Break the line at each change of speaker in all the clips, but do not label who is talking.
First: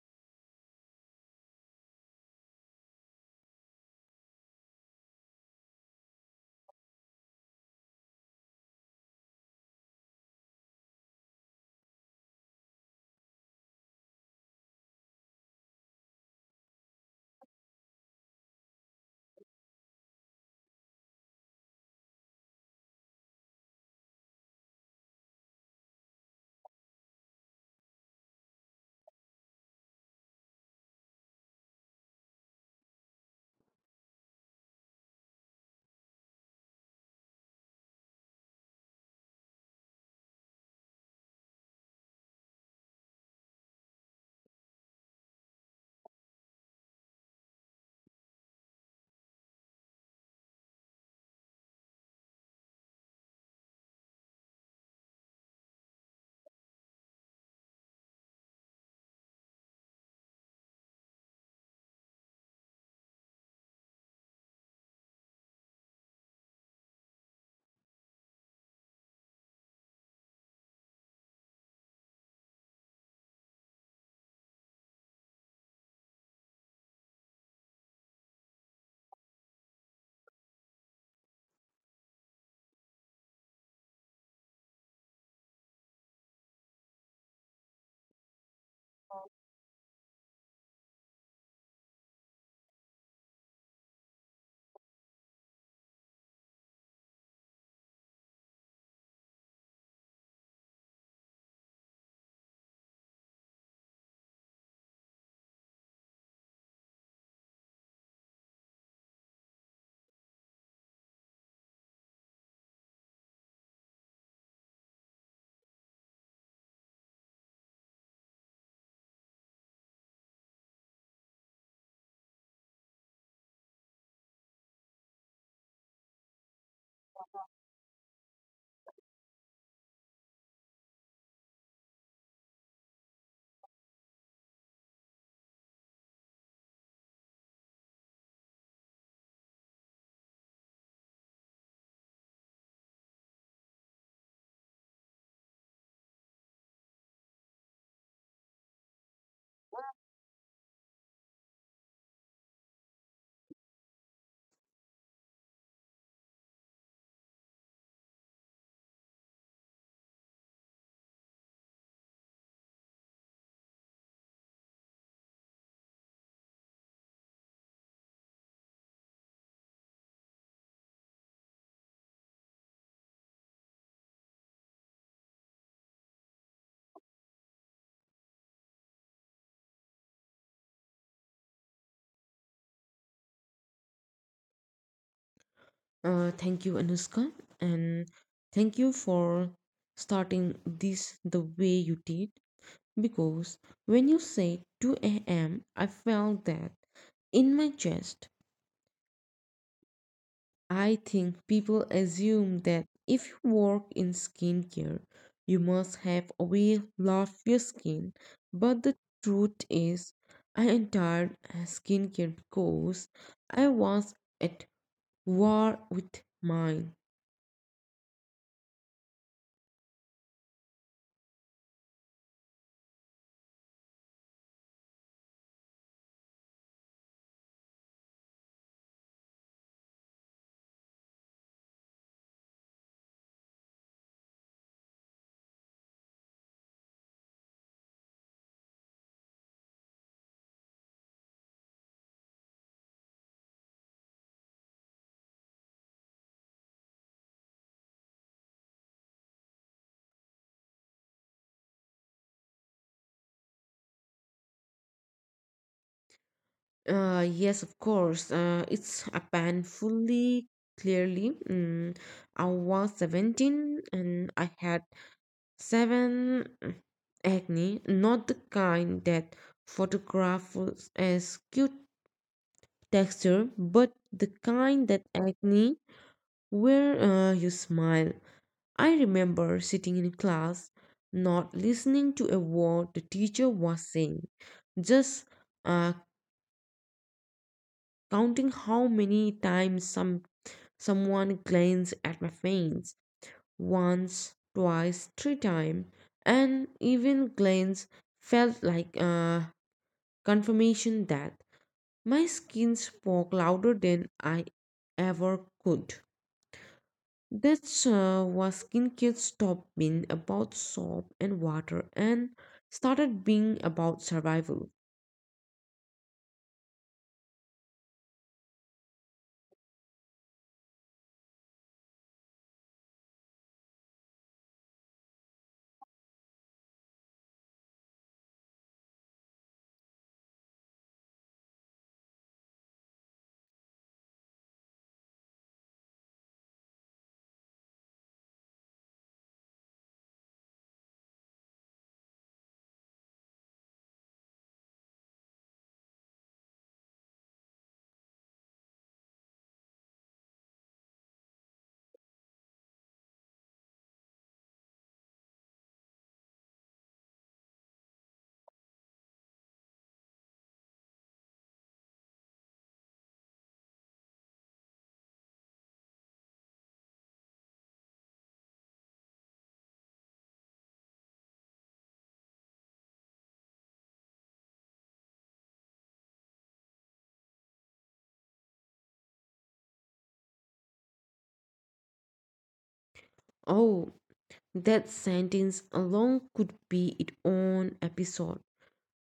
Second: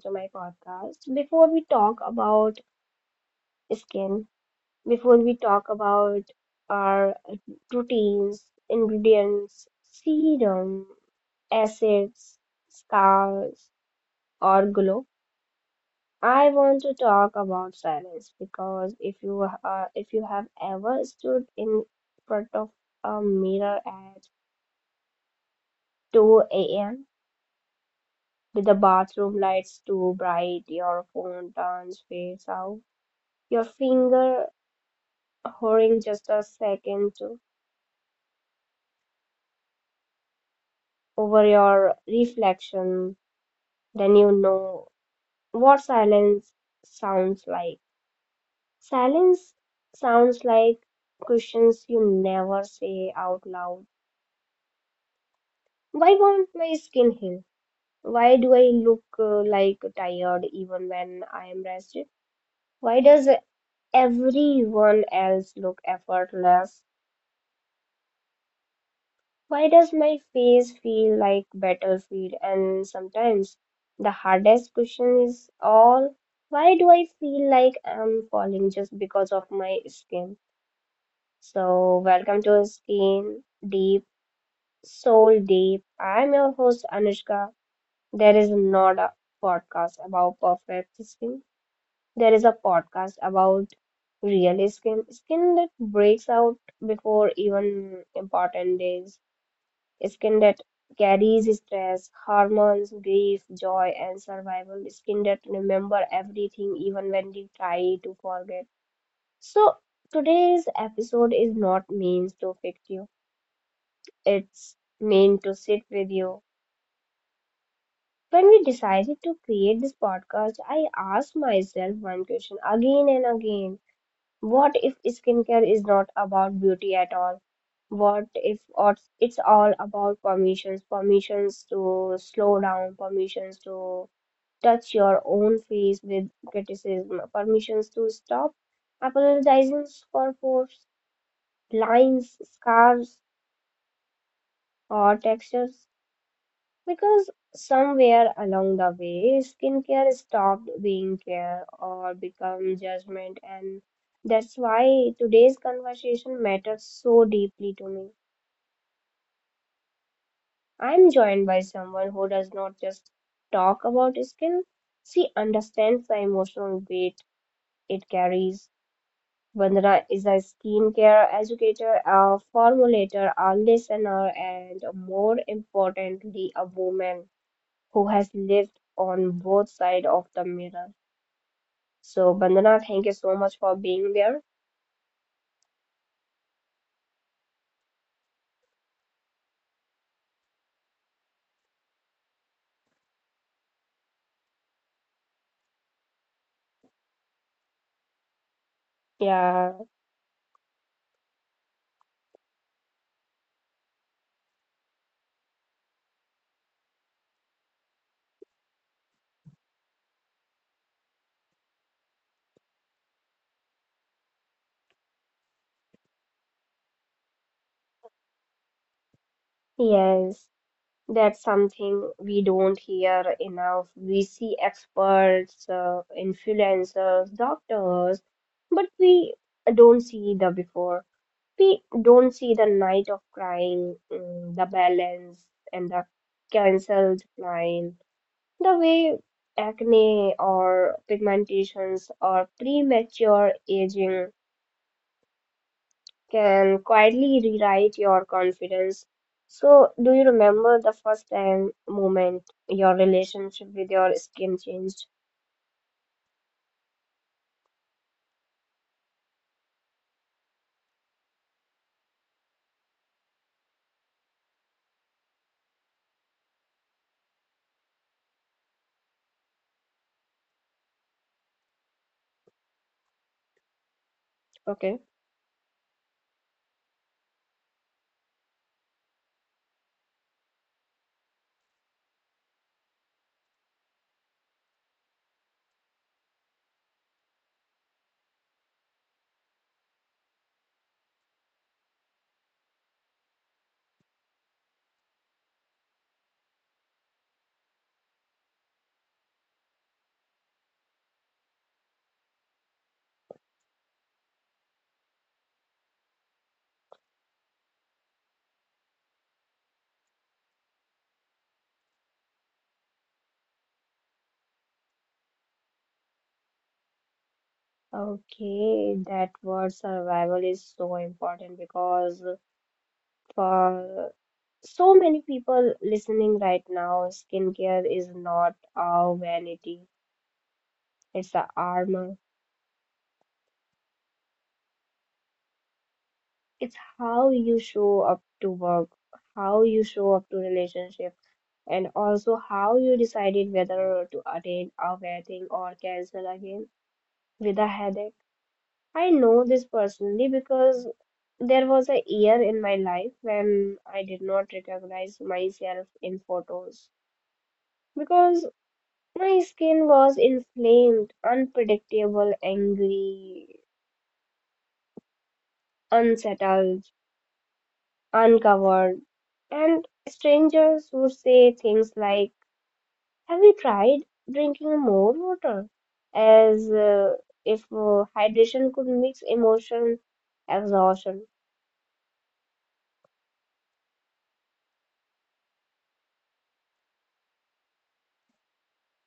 to my podcast. Before we talk about skin, before we talk about our proteins, ingredients, serum, acids, scars, or glow, I want to talk about silence because if you have ever stood in front of a mirror at 2 a.m. with the bathroom lights too bright, your phone turns face out. Your finger hovering just a second over your reflection, then you know what silence sounds like. Silence sounds like questions you never say out loud. Why won't my skin heal? Why do I look like tired even when I am rested? Why does everyone else look effortless? Why does my face feel like battlefield? And sometimes the hardest question is all, why do I feel like I'm falling just because of my skin? So welcome to Skin Deep, Soul Deep. I'm your host Anushka. There is not a podcast about perfect skin. There is a podcast about real skin, skin that breaks out before even important days. Skin that carries stress, hormones, grief, joy, and survival. Skin that remember everything even when we try to forget. So today's episode is not meant to fix you. It's meant to sit with you. When we decided to create this podcast, I asked myself one question again and again. What if skincare is not about beauty at all? What if or- It's all about permissions, permissions to slow down, permissions to touch your own face with criticism, permissions to stop apologizing for faults, lines, scars, or textures? Because somewhere along the way, skincare stopped being care or become judgment, and that's why today's conversation matters so deeply to me. I'm joined by someone who does not just talk about skin, she understands the emotional weight it carries. Vandana is a skincare educator, a formulator, a listener, and more importantly, a woman who has lived on both sides of the mirror. So, Bandana, thank you so much for being there.
Thank you, Anushka, and thank you for starting this the way you did. Because when you said 2 a.m., I felt that in my chest.
Yeah,
I think people assume that if you work in skincare, you must have a way love your skin. But the truth is, I entered skincare because I was at war with mine.
yes, that's something we don't hear enough. We see experts, influencers, doctors, but we don't see the before. We don't see the night of crying, the balance, and the cancelled line. The way acne or pigmentations or premature aging can quietly rewrite your confidence. So, do you remember the first time moment your relationship with your skin changed?
Yes, of course. It's a painfully clearly. I was 17 and I had seven acne, not the kind that photographs as cute texture, but the kind
Okay.
that acne where you smile. I remember sitting in class, not listening to a word the teacher was saying, just uh, counting how many times Someone glanced at my face once, twice, three times, and even glance felt like confirmation that my skin spoke louder than I ever could. That's why skincare stopped being about soap and water and started being about survival.
Okay, that word survival is so important because for so many people listening right now, skincare is not a vanity, it's a armor. It's how you show up to work, how you show up to relationship, and also how you decided whether to attend a wedding or cancel again with a headache. I know this personally because there was a year in my life when I did not recognize myself in photos because my skin was inflamed, unpredictable, angry, unsettled, uncovered, and strangers would say things like, have you tried drinking more water? As if hydration could mix emotion, exhaustion.
Oh, that sentence alone could be its own episode.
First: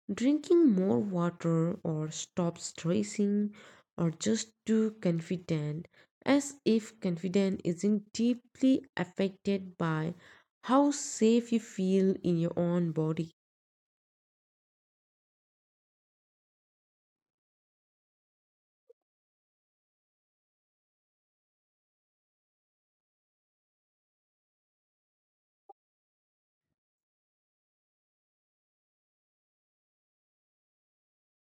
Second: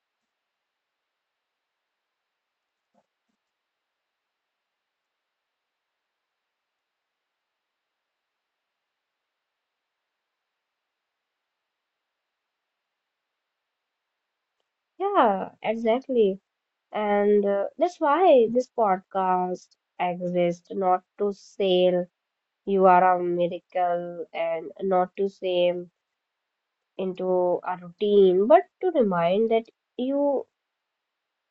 Drinking more water or stop stressing or just too confident, as if confidence isn't deeply affected by how safe you feel in your own body.
Yeah, exactly. And that's why this podcast exists not to sell you are a miracle and not to shame into a routine, but to remind that you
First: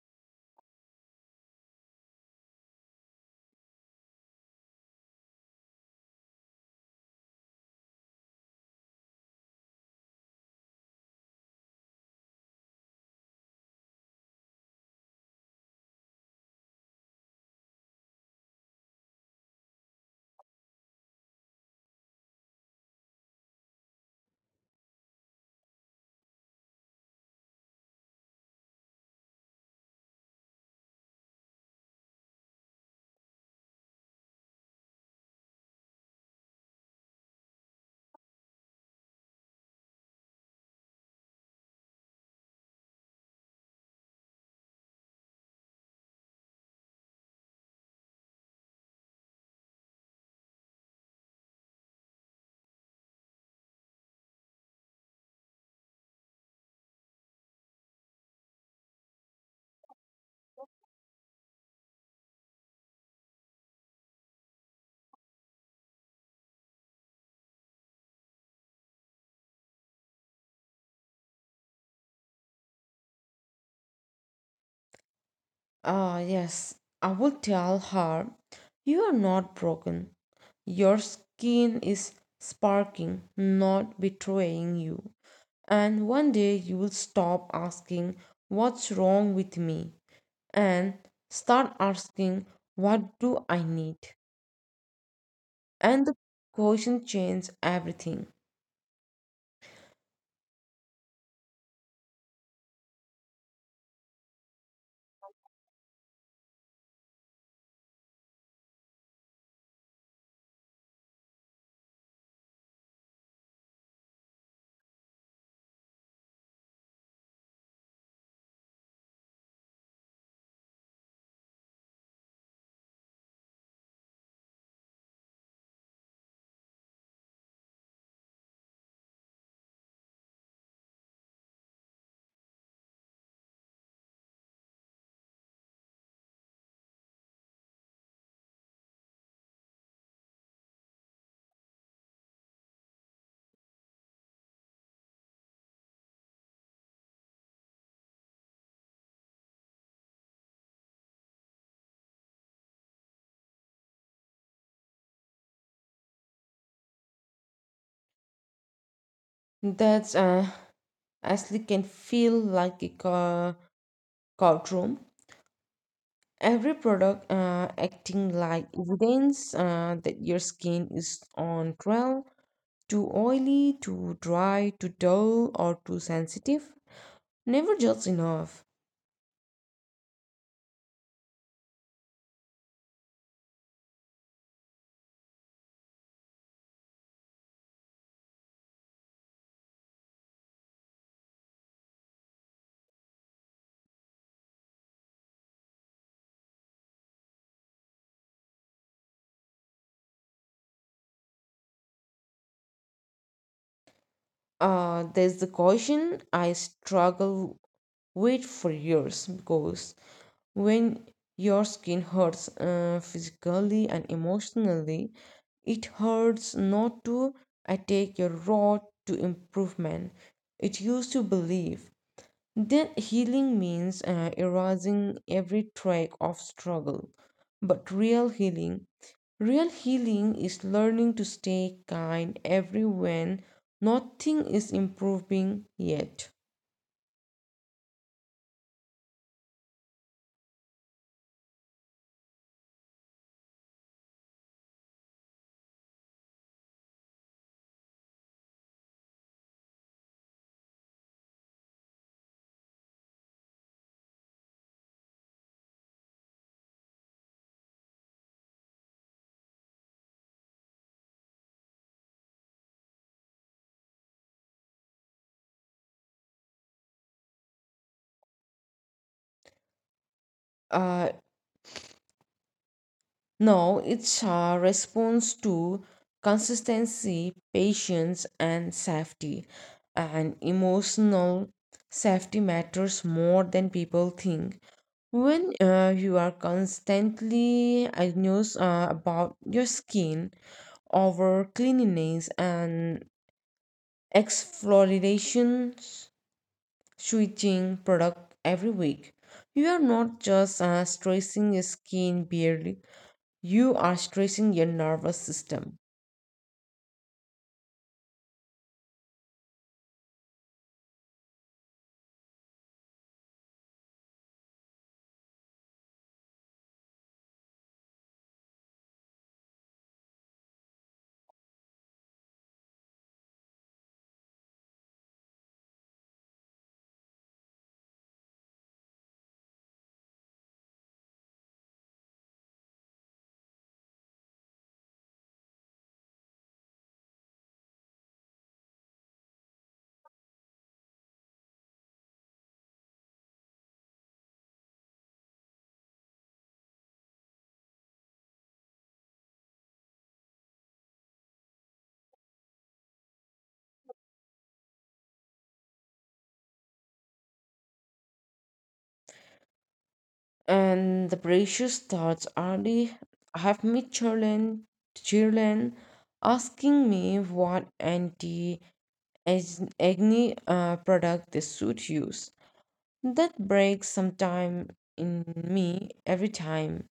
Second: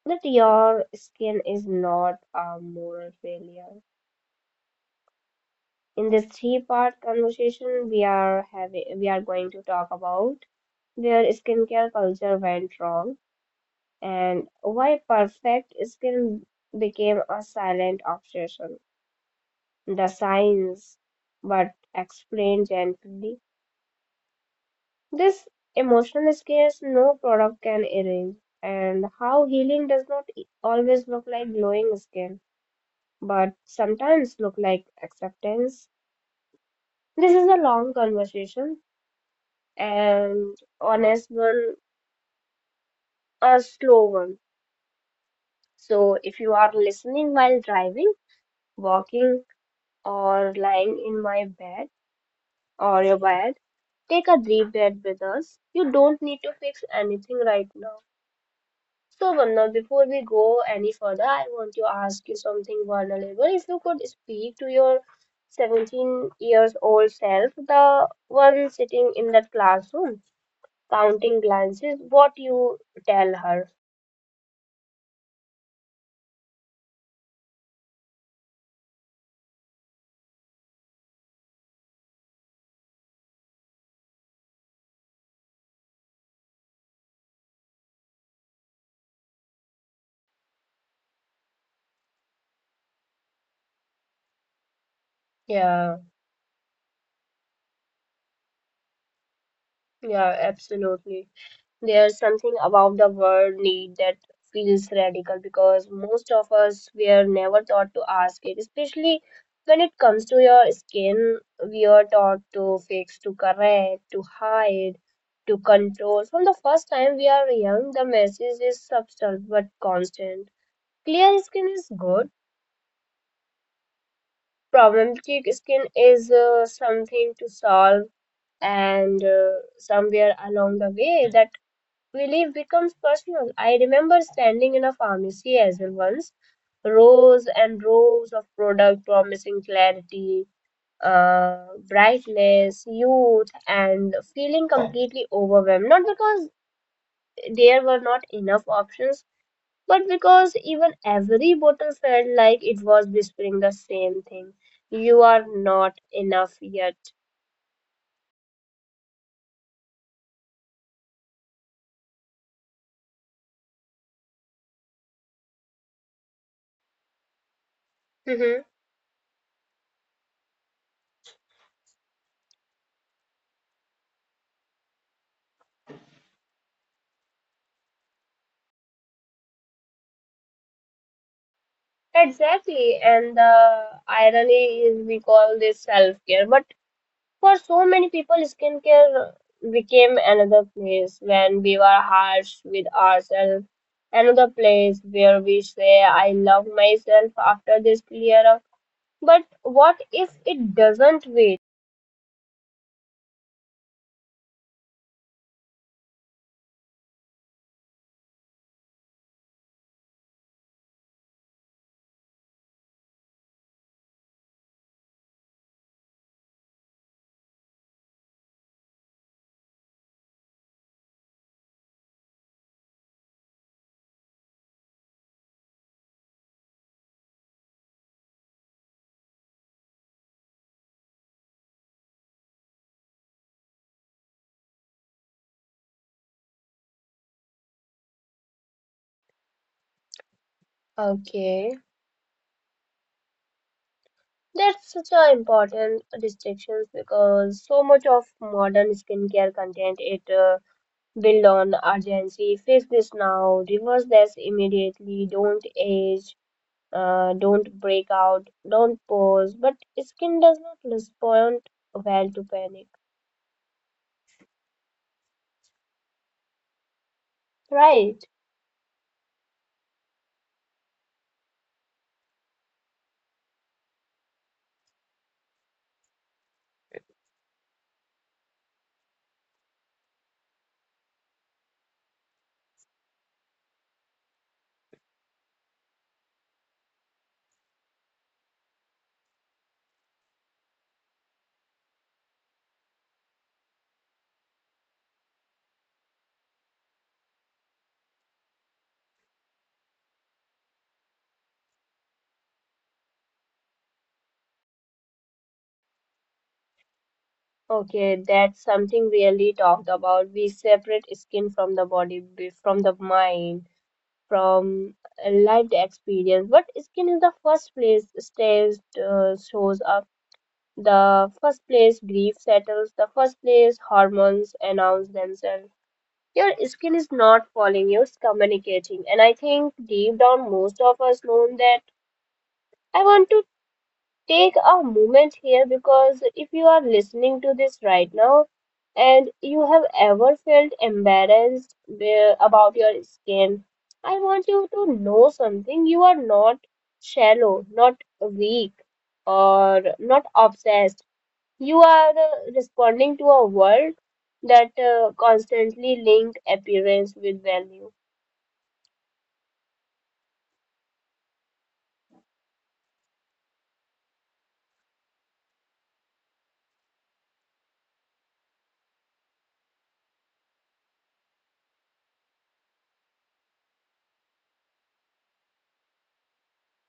that your skin is not a moral failure. In this three-part conversation, we are going to talk about where skincare culture went wrong and why perfect skin became a silent obsession. The science, but explained gently. This emotional scars no product can erase, and how healing does not always look like glowing skin, but sometimes look like acceptance. This is a long conversation and honest one, a slow one. So if you are listening while driving, walking, or lying in my bed or your bed, take a deep breath with us. You don't need to fix anything right now. So, Vanna, before we go any further, I want to ask you something vulnerable. If you could speak to your 17 years old self, the one sitting in that classroom, counting glances, what you tell her?
Ah, yes, I will tell her you are not broken. Your skin is sparking, not betraying you. And one day you will stop asking, "What's wrong with me?" and start asking, "What do I need?"
Yeah,
And the question changes everything.
yeah, absolutely. There's something about the word need that feels radical because most of us were never taught to ask it, especially when it comes to your skin. We are taught to fix, to correct, to hide, to control. From the first time we are young, the message is subtle but constant. Clear skin is good, problematic skin is something to solve, and somewhere along the way, that relief becomes personal. I remember standing in a pharmacy as well once, rows and rows of product promising clarity, brightness, youth, and feeling completely overwhelmed. Not because there were not enough options, but because even every bottle felt like it was whispering the same thing. You are not enough yet.
That's actually can feel like a courtroom. Every product acting
Mhm.
like evidence that your skin is on trial, too oily, too dry, too dull, or too sensitive. Never just enough.
Exactly, and the irony is we call this self care, but for so many people, skincare became another place when we were harsh with ourselves, another place where we say, I love myself after this clear up. But what if it doesn't wait?
There's the caution I struggle with for years because when your skin hurts physically and emotionally, it hurts not to attack your road to improvement. It used to believe that healing means erasing every track of struggle. But real healing is learning to stay kind every when nothing is improving yet.
Okay, that's such an important distinction because so much of modern skincare content it build on urgency, fix this now, reverse this immediately, don't age, don't break out, don't pause, but skin does not respond well to panic. Right.
Uh, No, it's a response to consistency, patience, and safety. And emotional safety matters more than people think. When you are constantly anxious about your skin, over cleanliness and exfoliation switching product every week. You are not just stressing your skin barely, you are stressing your nervous system,
Okay, that's something really talked about. We separate skin from the body, from the mind, from a lived experience. But skin is the first place stress shows up, the first place grief settles, the first place hormones announce themselves. Your skin is not falling, it's communicating. And I think deep down, most of us know that. I want to take a moment here because if you are listening to this right now and you have ever felt embarrassed about your skin, I want you to know something. You are not shallow, not weak, or not obsessed. You are responding to a world that constantly link appearance with value.
and the precious thoughts already have me children, children asking me what anti acne product they should use. That breaks some time in me every time.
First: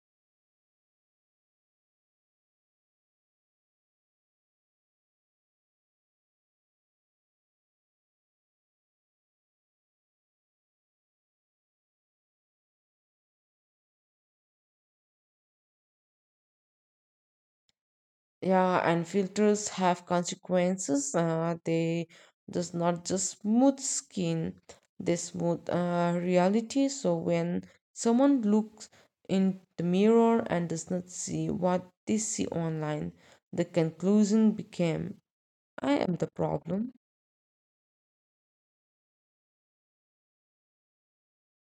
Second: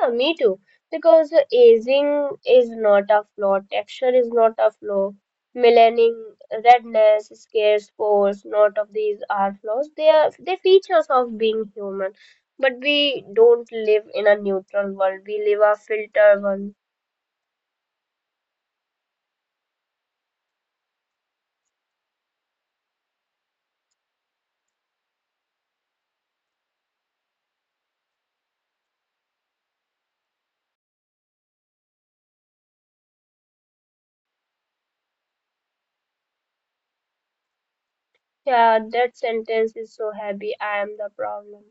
Yeah, me too. Because aging is not a flaw, texture is not a flaw, melanin, redness, scars, pores, not of these are flaws. They are they features of being human. But we don't live in a neutral world. We live a filter one.
Yeah, and filters have consequences, they does not just smooth skin, they smooth reality. So when someone looks in the mirror and does not see what they see online, the conclusion became, I am the problem.
Yeah, that sentence is so heavy. I am the problem.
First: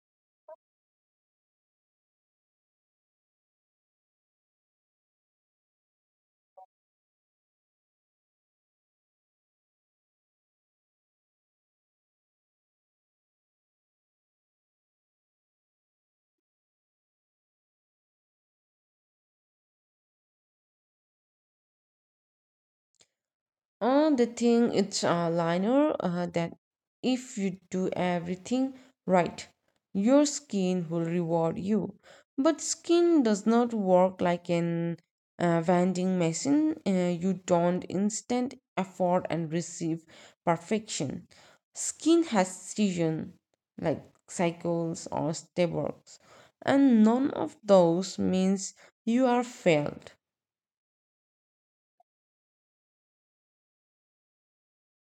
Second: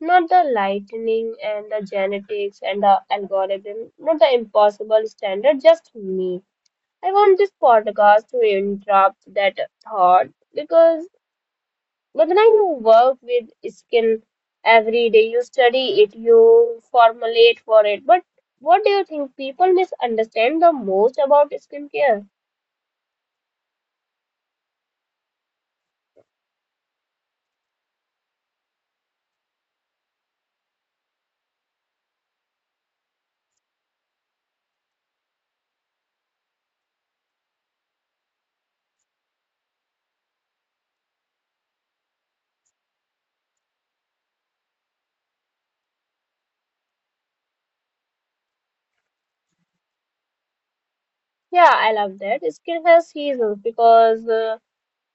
Not the lightning and the genetics and the algorithm, not the impossible standard, just me. I want this podcast to interrupt that thought because but Gaganai, you work with skin every day, you study it, you formulate for it. But what do you think people misunderstand the most about skincare?
The thing it's a liner that if you do everything right, your skin will reward you. But skin does not work like an vending machine. You don't instant effort and receive perfection. Skin has season like cycles or stables, and none of those means you are failed.
Yeah, I love that. Skin has seasons because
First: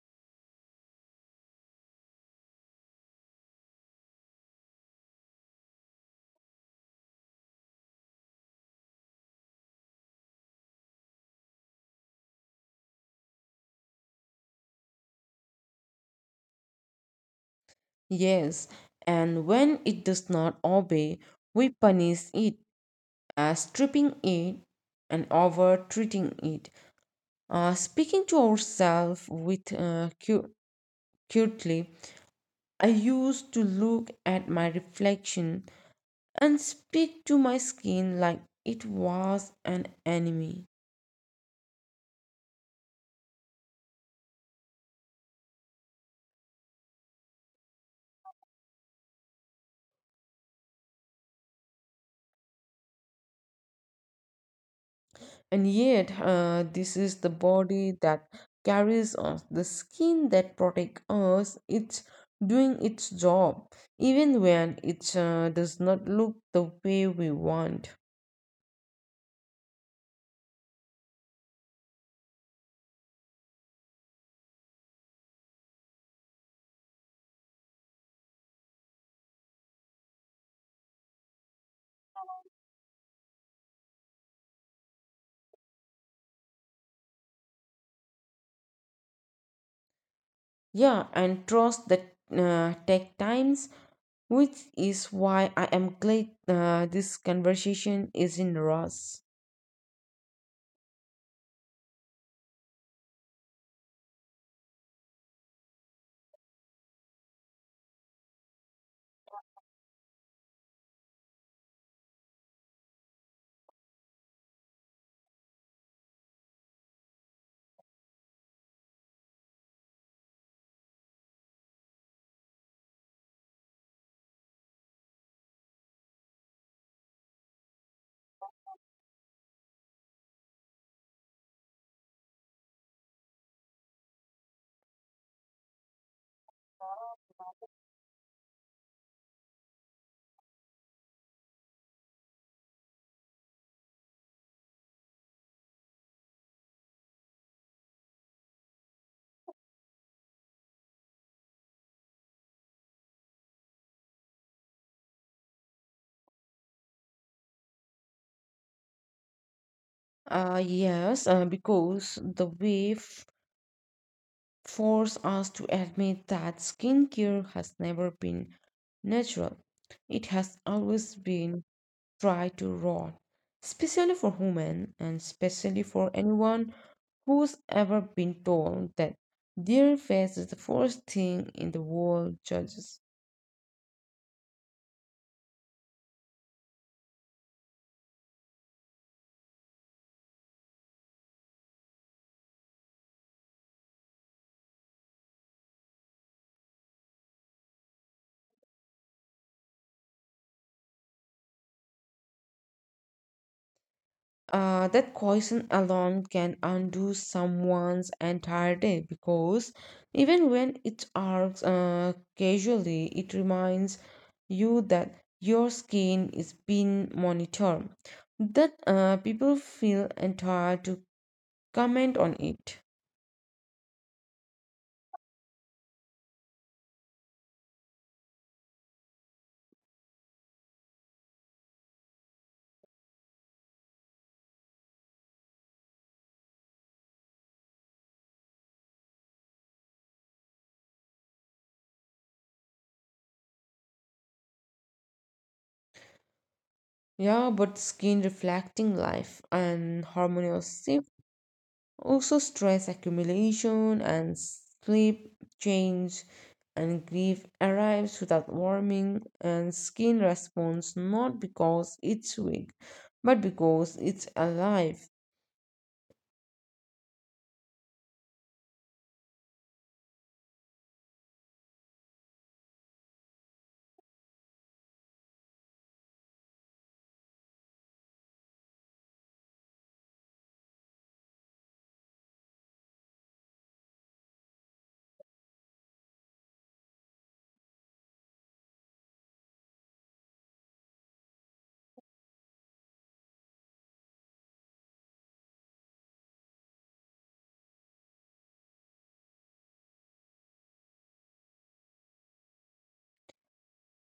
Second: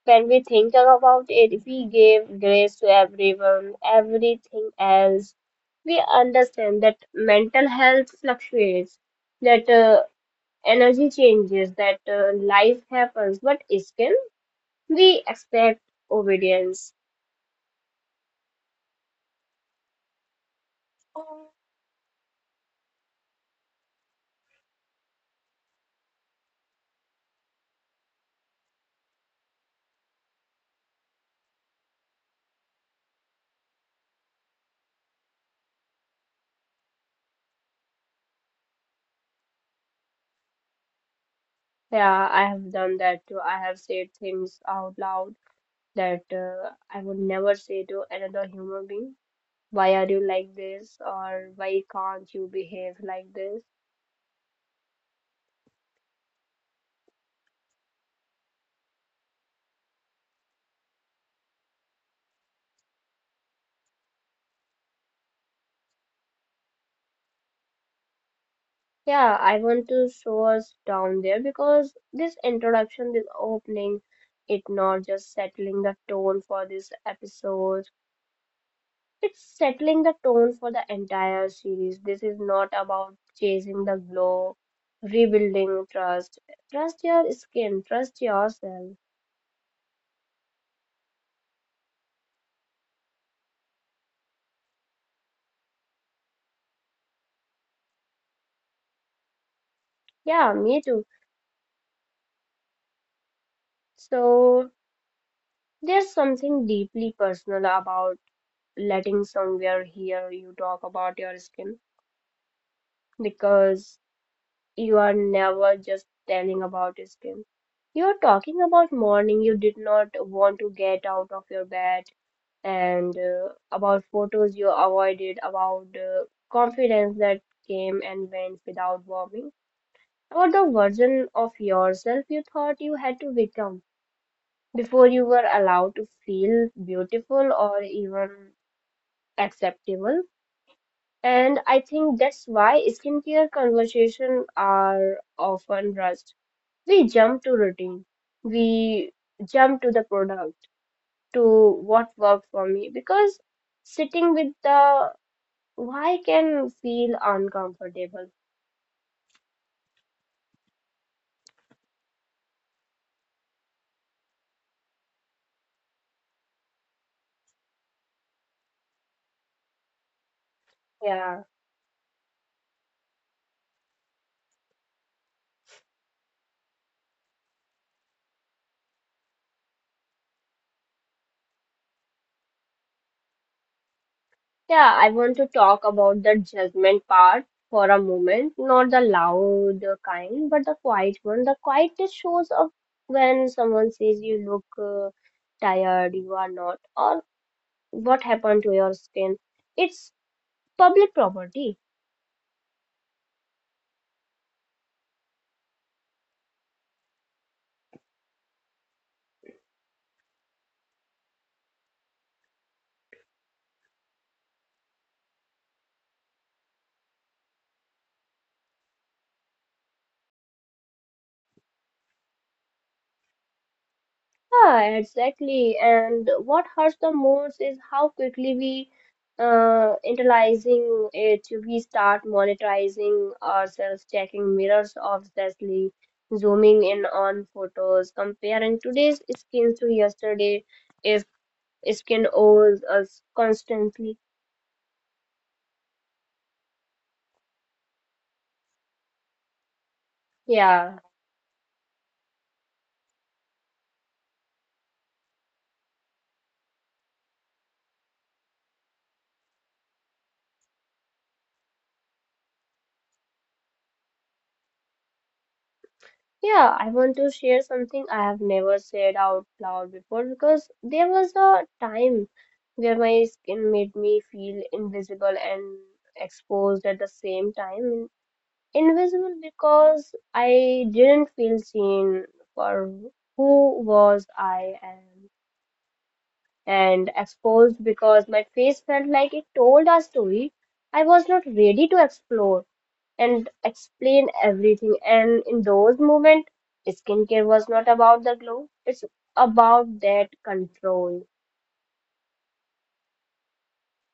when we think about it, we give grace to everyone, everything else. We understand that mental health fluctuates, that energy changes, that life happens, but still we expect obedience.
Yes, and when it does not obey, we punish it as stripping it and over treating it. Speaking to ourselves with cutely, I used to look at my reflection and speak to my skin like it was an enemy.
Yeah, I have done that too. I have said things out loud that I would never say to another human being. Why are you like this? Or why can't you behave like this?
And yet, this is the body that carries us, the skin that protects us. It's doing its job, even when it does not look the way we want.
Yeah, I want to show us down there because this introduction, this opening, it not just settling the tone for this episode. It's settling the tone for the entire series. This is not about chasing the glow, rebuilding trust. Trust your skin, trust yourself.
Yeah, and trust that take times, which is why I am glad this conversation is in Ross.
Yeah, me too. So there's something deeply personal about letting somewhere hear you talk about your skin because you are never just telling about your skin. You're talking about morning you did not want to get out of your bed and about photos you avoided, about confidence that came and went without warming, about the version of yourself you thought you had to become before you were allowed to feel beautiful or even acceptable. And I think that's why skincare conversations are often rushed. We jump to routine. We jump to the product, to what worked for me, because sitting with the why can feel uncomfortable?
Yes, because the way force us to admit that skincare has never been natural. It has always
Yeah.
been tried to rot, especially for women and especially for anyone who's ever been told that their face is the first thing in the world judges.
Yeah, I want to talk about the judgment part for a moment. Not the loud kind, but the quiet one. The quiet just shows up when someone says you look tired, you are not, or what happened to your skin. It's public property.
That question alone can undo someone's entire day because even when it arcs casually, it reminds you that your skin is being monitored, that people feel entitled to comment on it.
Yeah, exactly. And what hurts the most is how quickly we internalizing it. We start monetizing ourselves, checking mirrors obsessively, zooming in on photos, comparing today's skin to yesterday, if skin owes us constantly.
Yeah, but skin reflecting life and harmonious.
Yeah.
Also, stress accumulation and sleep change and grief arrives without warning, and skin responds not because it's weak, but because it's alive.
Yeah, I want to share something I have never said out loud before because there was a time where my skin made me feel invisible and exposed at the same time. Invisible because I didn't feel seen for who was I am, and exposed because my face felt like it told a story I was not ready to explore and explain everything. And in those moments, skincare was not about the glow, it's about that control.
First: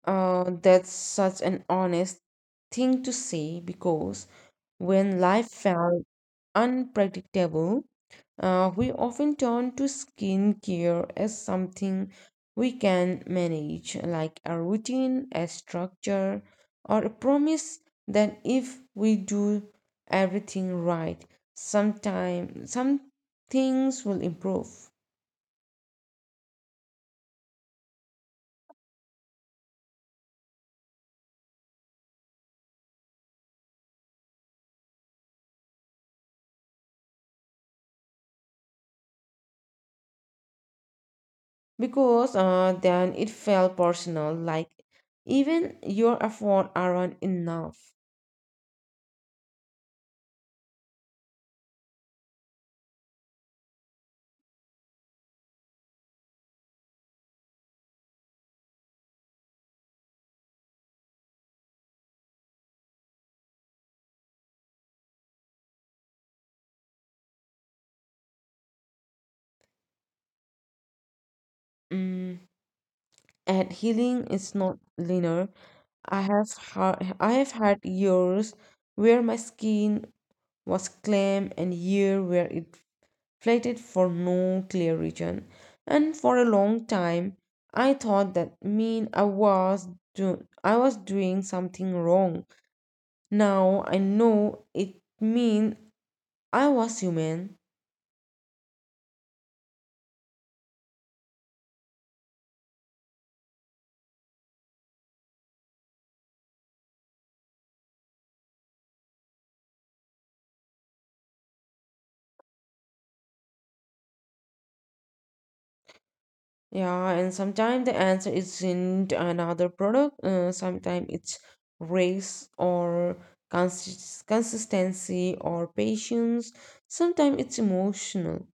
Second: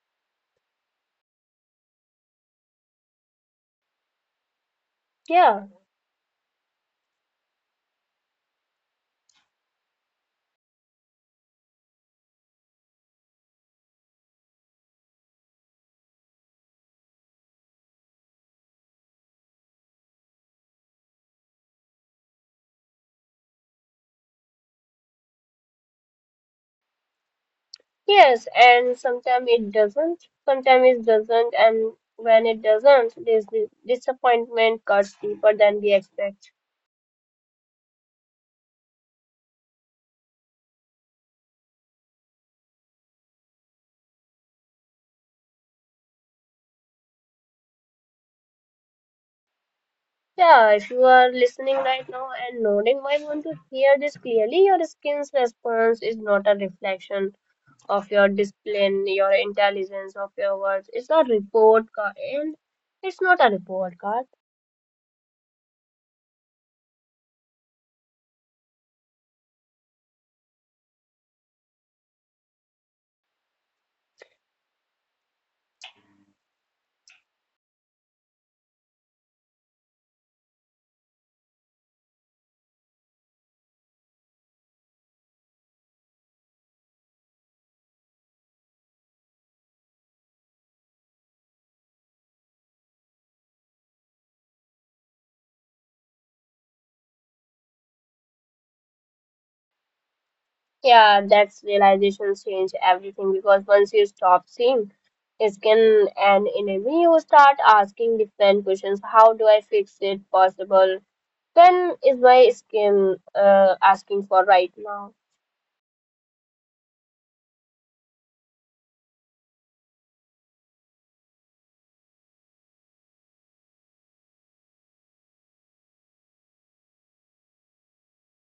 That's such an honest thing to say because when life
Yeah,
felt unpredictable, we often turn to skincare as something we can manage, like a routine, a structure, or a promise that if we do everything right, sometime some things will improve.
yes, and sometimes it doesn't, and when it doesn't, this disappointment cuts deeper than we expect.
Because then it felt personal, like even your effort aren't enough.
Yeah, if you are listening right now and nodding, I want to hear this clearly. Your skin's response is not a reflection of your discipline, your intelligence, of your words. It's a report card, and it's not a report card.
Mm, and healing is not linear. I have had years where my skin was clam and year where it flated for no clear reason. And for a long time I thought that mean I was I was doing something wrong. Now I know it mean I was human.
Yeah, that's realizations change everything because once you stop seeing his skin an enemy, you start asking different questions. How do I fix it possible? When is my skin asking for right now?
Yeah, and sometimes the answer isn't another product, sometimes it's race or consistency or patience, sometimes it's emotional.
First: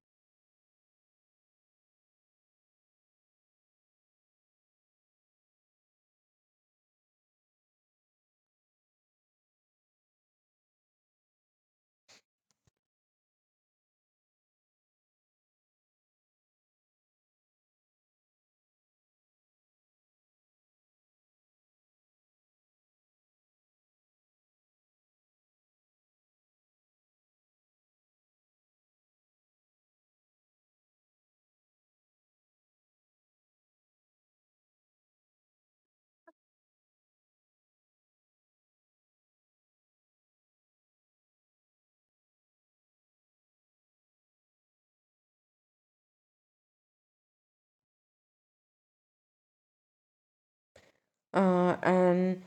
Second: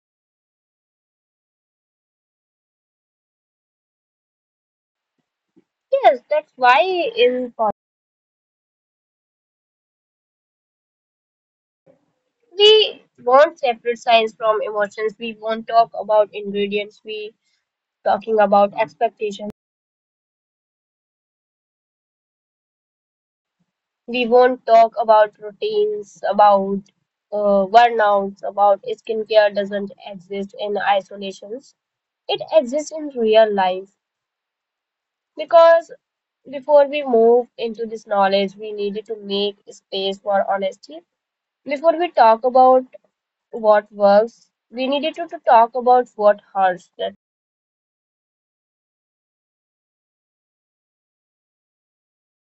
Yes, that's why in pol- we want separate science from emotions. We won't talk about ingredients. We talking about expectations. We won't talk about routines, about burnouts, about skincare doesn't exist in isolations. It exists in real life because before we move into this knowledge, we needed to make space for honesty. Before we talk about what works, we needed to talk about what hurts. That
And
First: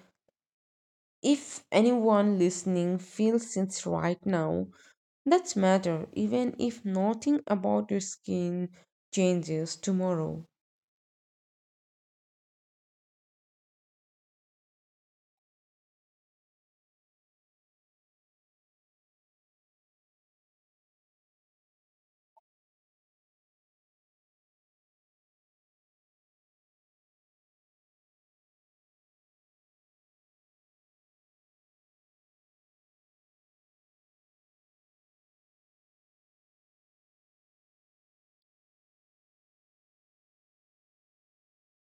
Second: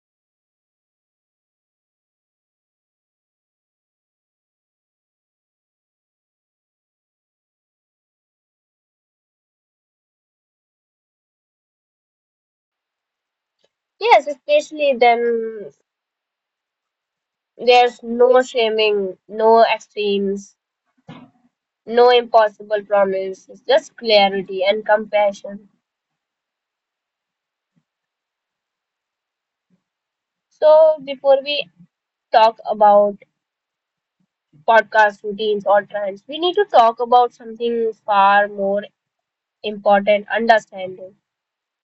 if anyone listening feels it right now, that's matter, even if nothing about your skin changes tomorrow.
yes, especially then there's no shaming, no extremes, no impossible promises, just clarity and compassion. So, before we talk about podcast routines or trends, we need to talk about something far more important understanding.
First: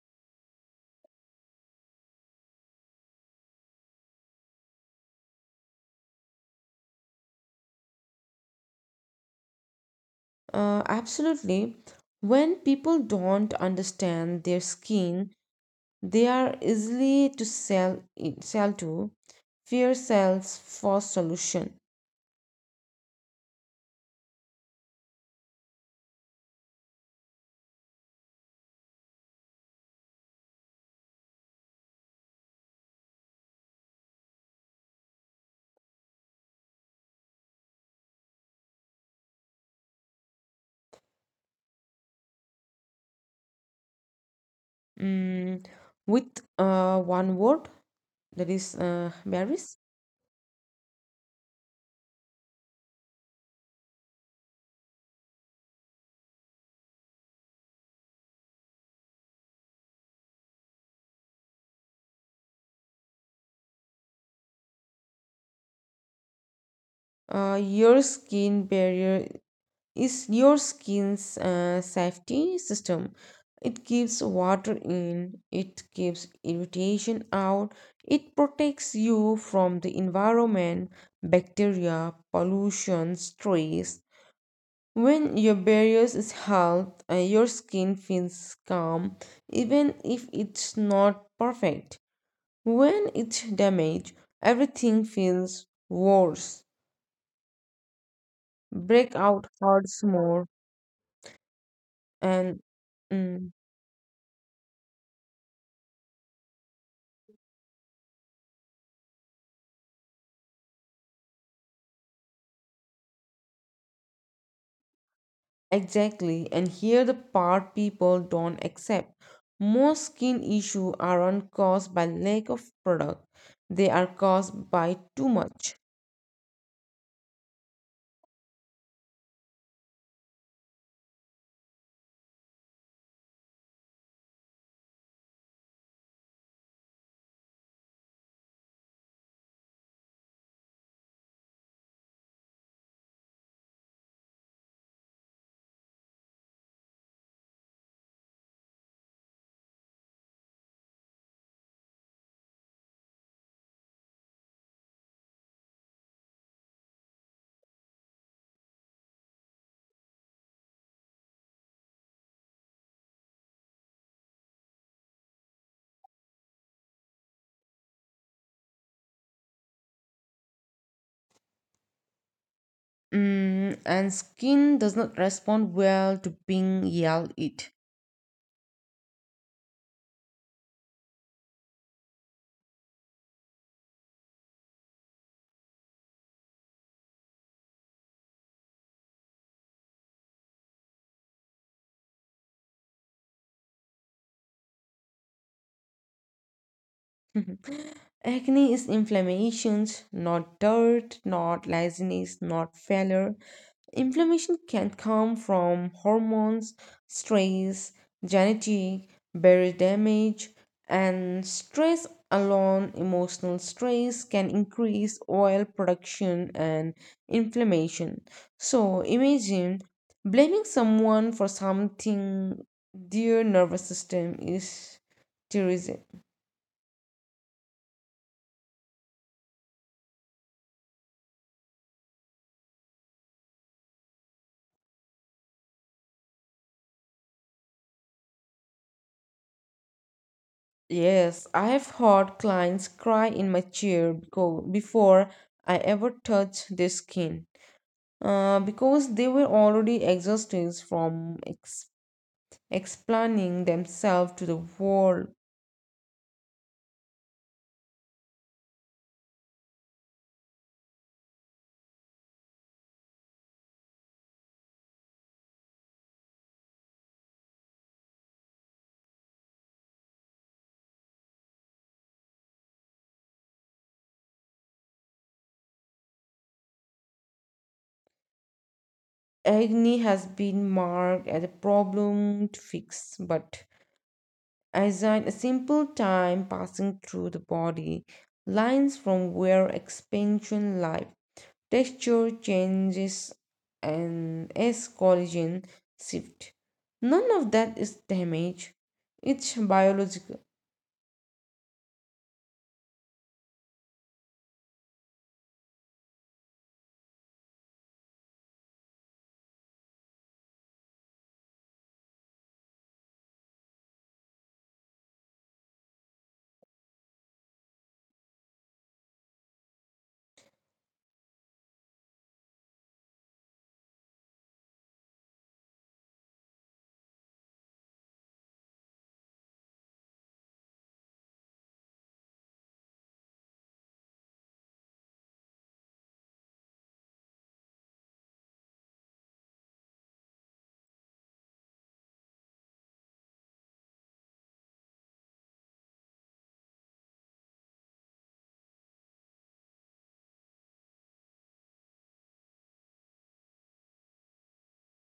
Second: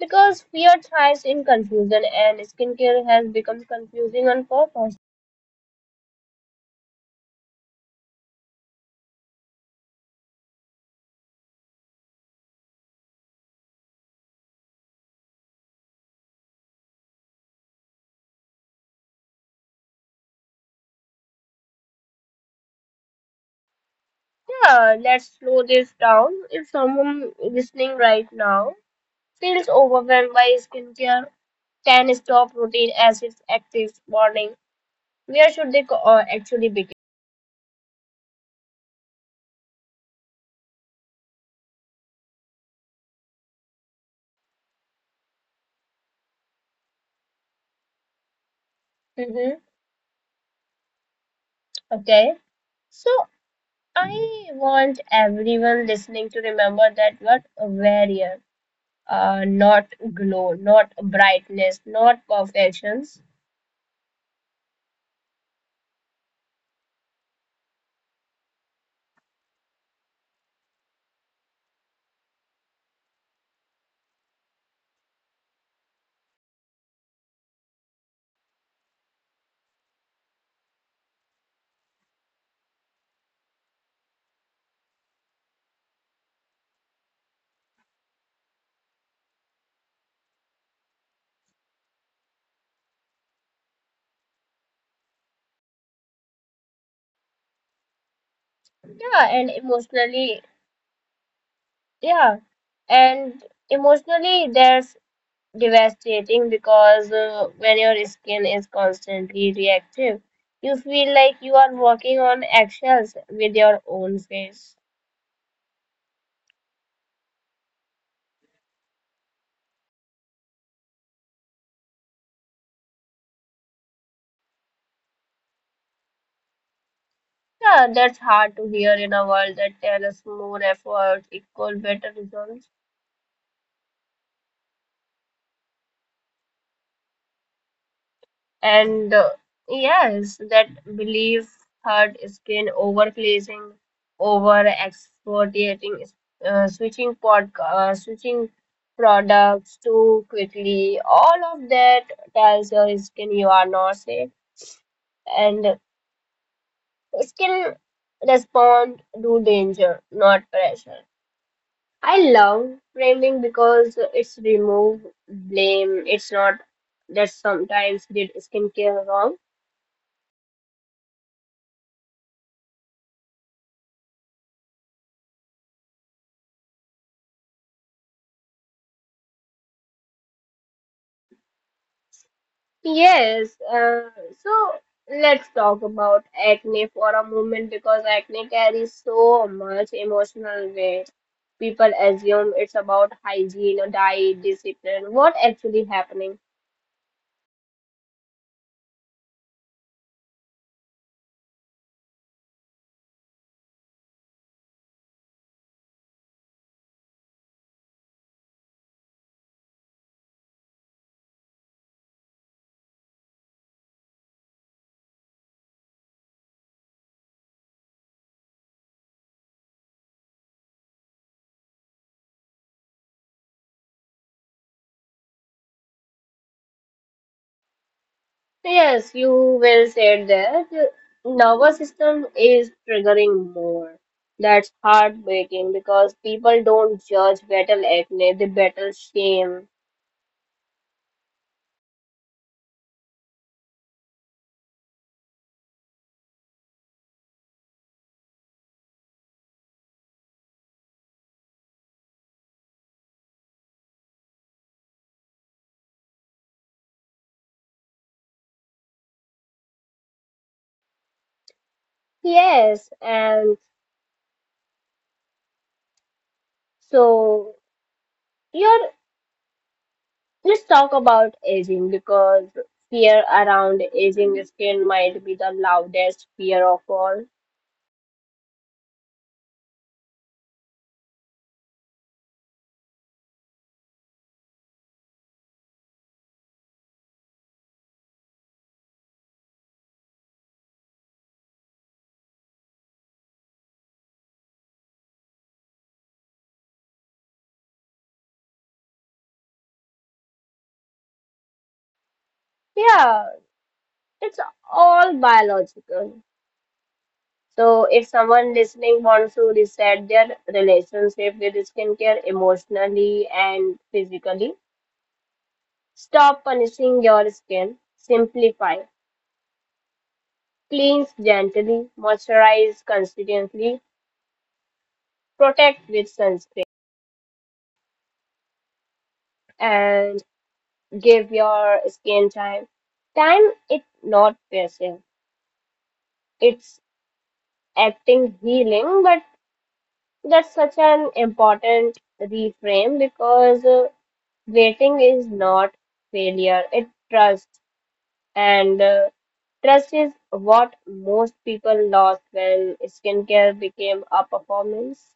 Because fear thrives in confusion, and skincare has become confusing on purpose.
Absolutely. When people don't understand their skin, they are easily to sell to. Fear sells for solution.
Yeah, let's slow this down. If someone listening right now feels overwhelmed by skincare, 10 stop routine as its active warning. Where should they actually begin?
Mm, with one word that is
Mm-hmm.
berries.
Okay. So I want everyone listening to remember that what a warrior, not glow, not brightness, not perfections.
Your skin barrier is your skin's safety system. It keeps water in, it keeps irritation out, it protects you from the environment, bacteria, pollution, stress. When your barriers is health, your skin feels calm, even if it's not perfect. When it's damaged, everything feels worse.
Yeah,
Breakout
and
hurts
emotionally,
more,
yeah,
and
and
mm,
emotionally, that's devastating because when your skin is constantly reactive, you feel like you are walking on eggshells with your own face.
exactly. And here the part people don't accept. Most skin issues aren't caused by lack of product; they are caused by too much.
Yeah, that's hard to hear in a world that tells us more effort equal better results. And yes, that belief hurt has been overglazing, over exfoliating, switching products too quickly. All of that tells your skin you are not safe and skin respond to danger, not pressure. I love framing because it's remove blame. It's not that sometimes did skincare wrong.
Mm, and skin does not respond well to being yelled at.
Yes. So let's talk about acne for a moment because acne carries so much emotional weight. People assume it's about hygiene or diet discipline. What actually happening?
Acne is inflammations, not dirt, not laziness, not failure. Inflammation can come from hormones, stress, genetic, buried damage, and stress alone. Emotional stress can increase oil production and inflammation. So imagine blaming someone for something their nervous system is terrorism.
Yes, you will say that the nervous system is triggering more. That's heartbreaking because people don't judge battle acne, they battle shame.
Yes, I have heard clients cry in my chair because before I ever touch their skin. Because they were already exhausted from explaining themselves to the world.
Yes, and so here let's talk about aging because fear around aging skin might be the loudest fear of all.
Agni has been marked as a problem to fix, but assign a simple time passing through the body, lines from where expansion lies, texture changes, and as collagen shift. None of that is damage. It's biological.
Yeah, it's all biological. So if someone listening wants to reset their relationship with skincare emotionally and physically, stop punishing your skin. Simplify. Cleanse gently, moisturize consistently, protect with sunscreen, and give your skin time. Time it's not passive. It's acting healing, but that's such an important reframe because Waiting is not failure, it's trust. And trust is what most people lost when skincare became a performance.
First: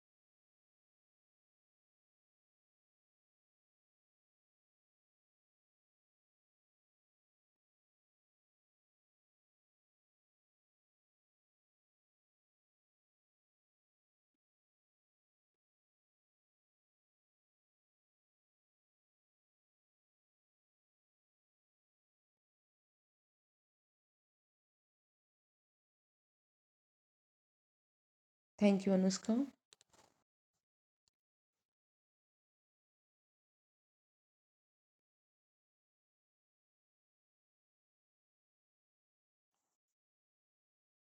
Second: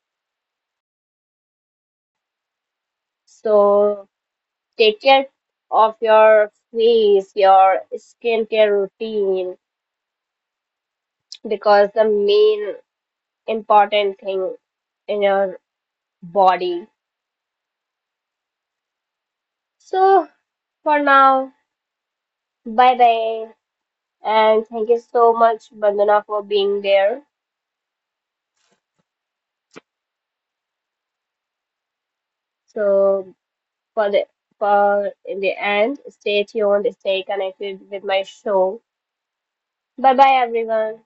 So take care of your face, your skincare routine, because the main important thing in your body. So for now, bye bye. And thank you so much, Bandana, for being there.
Thank you, Anushka.
So for the for in the end. Stay tuned, stay connected with my show. Bye bye everyone.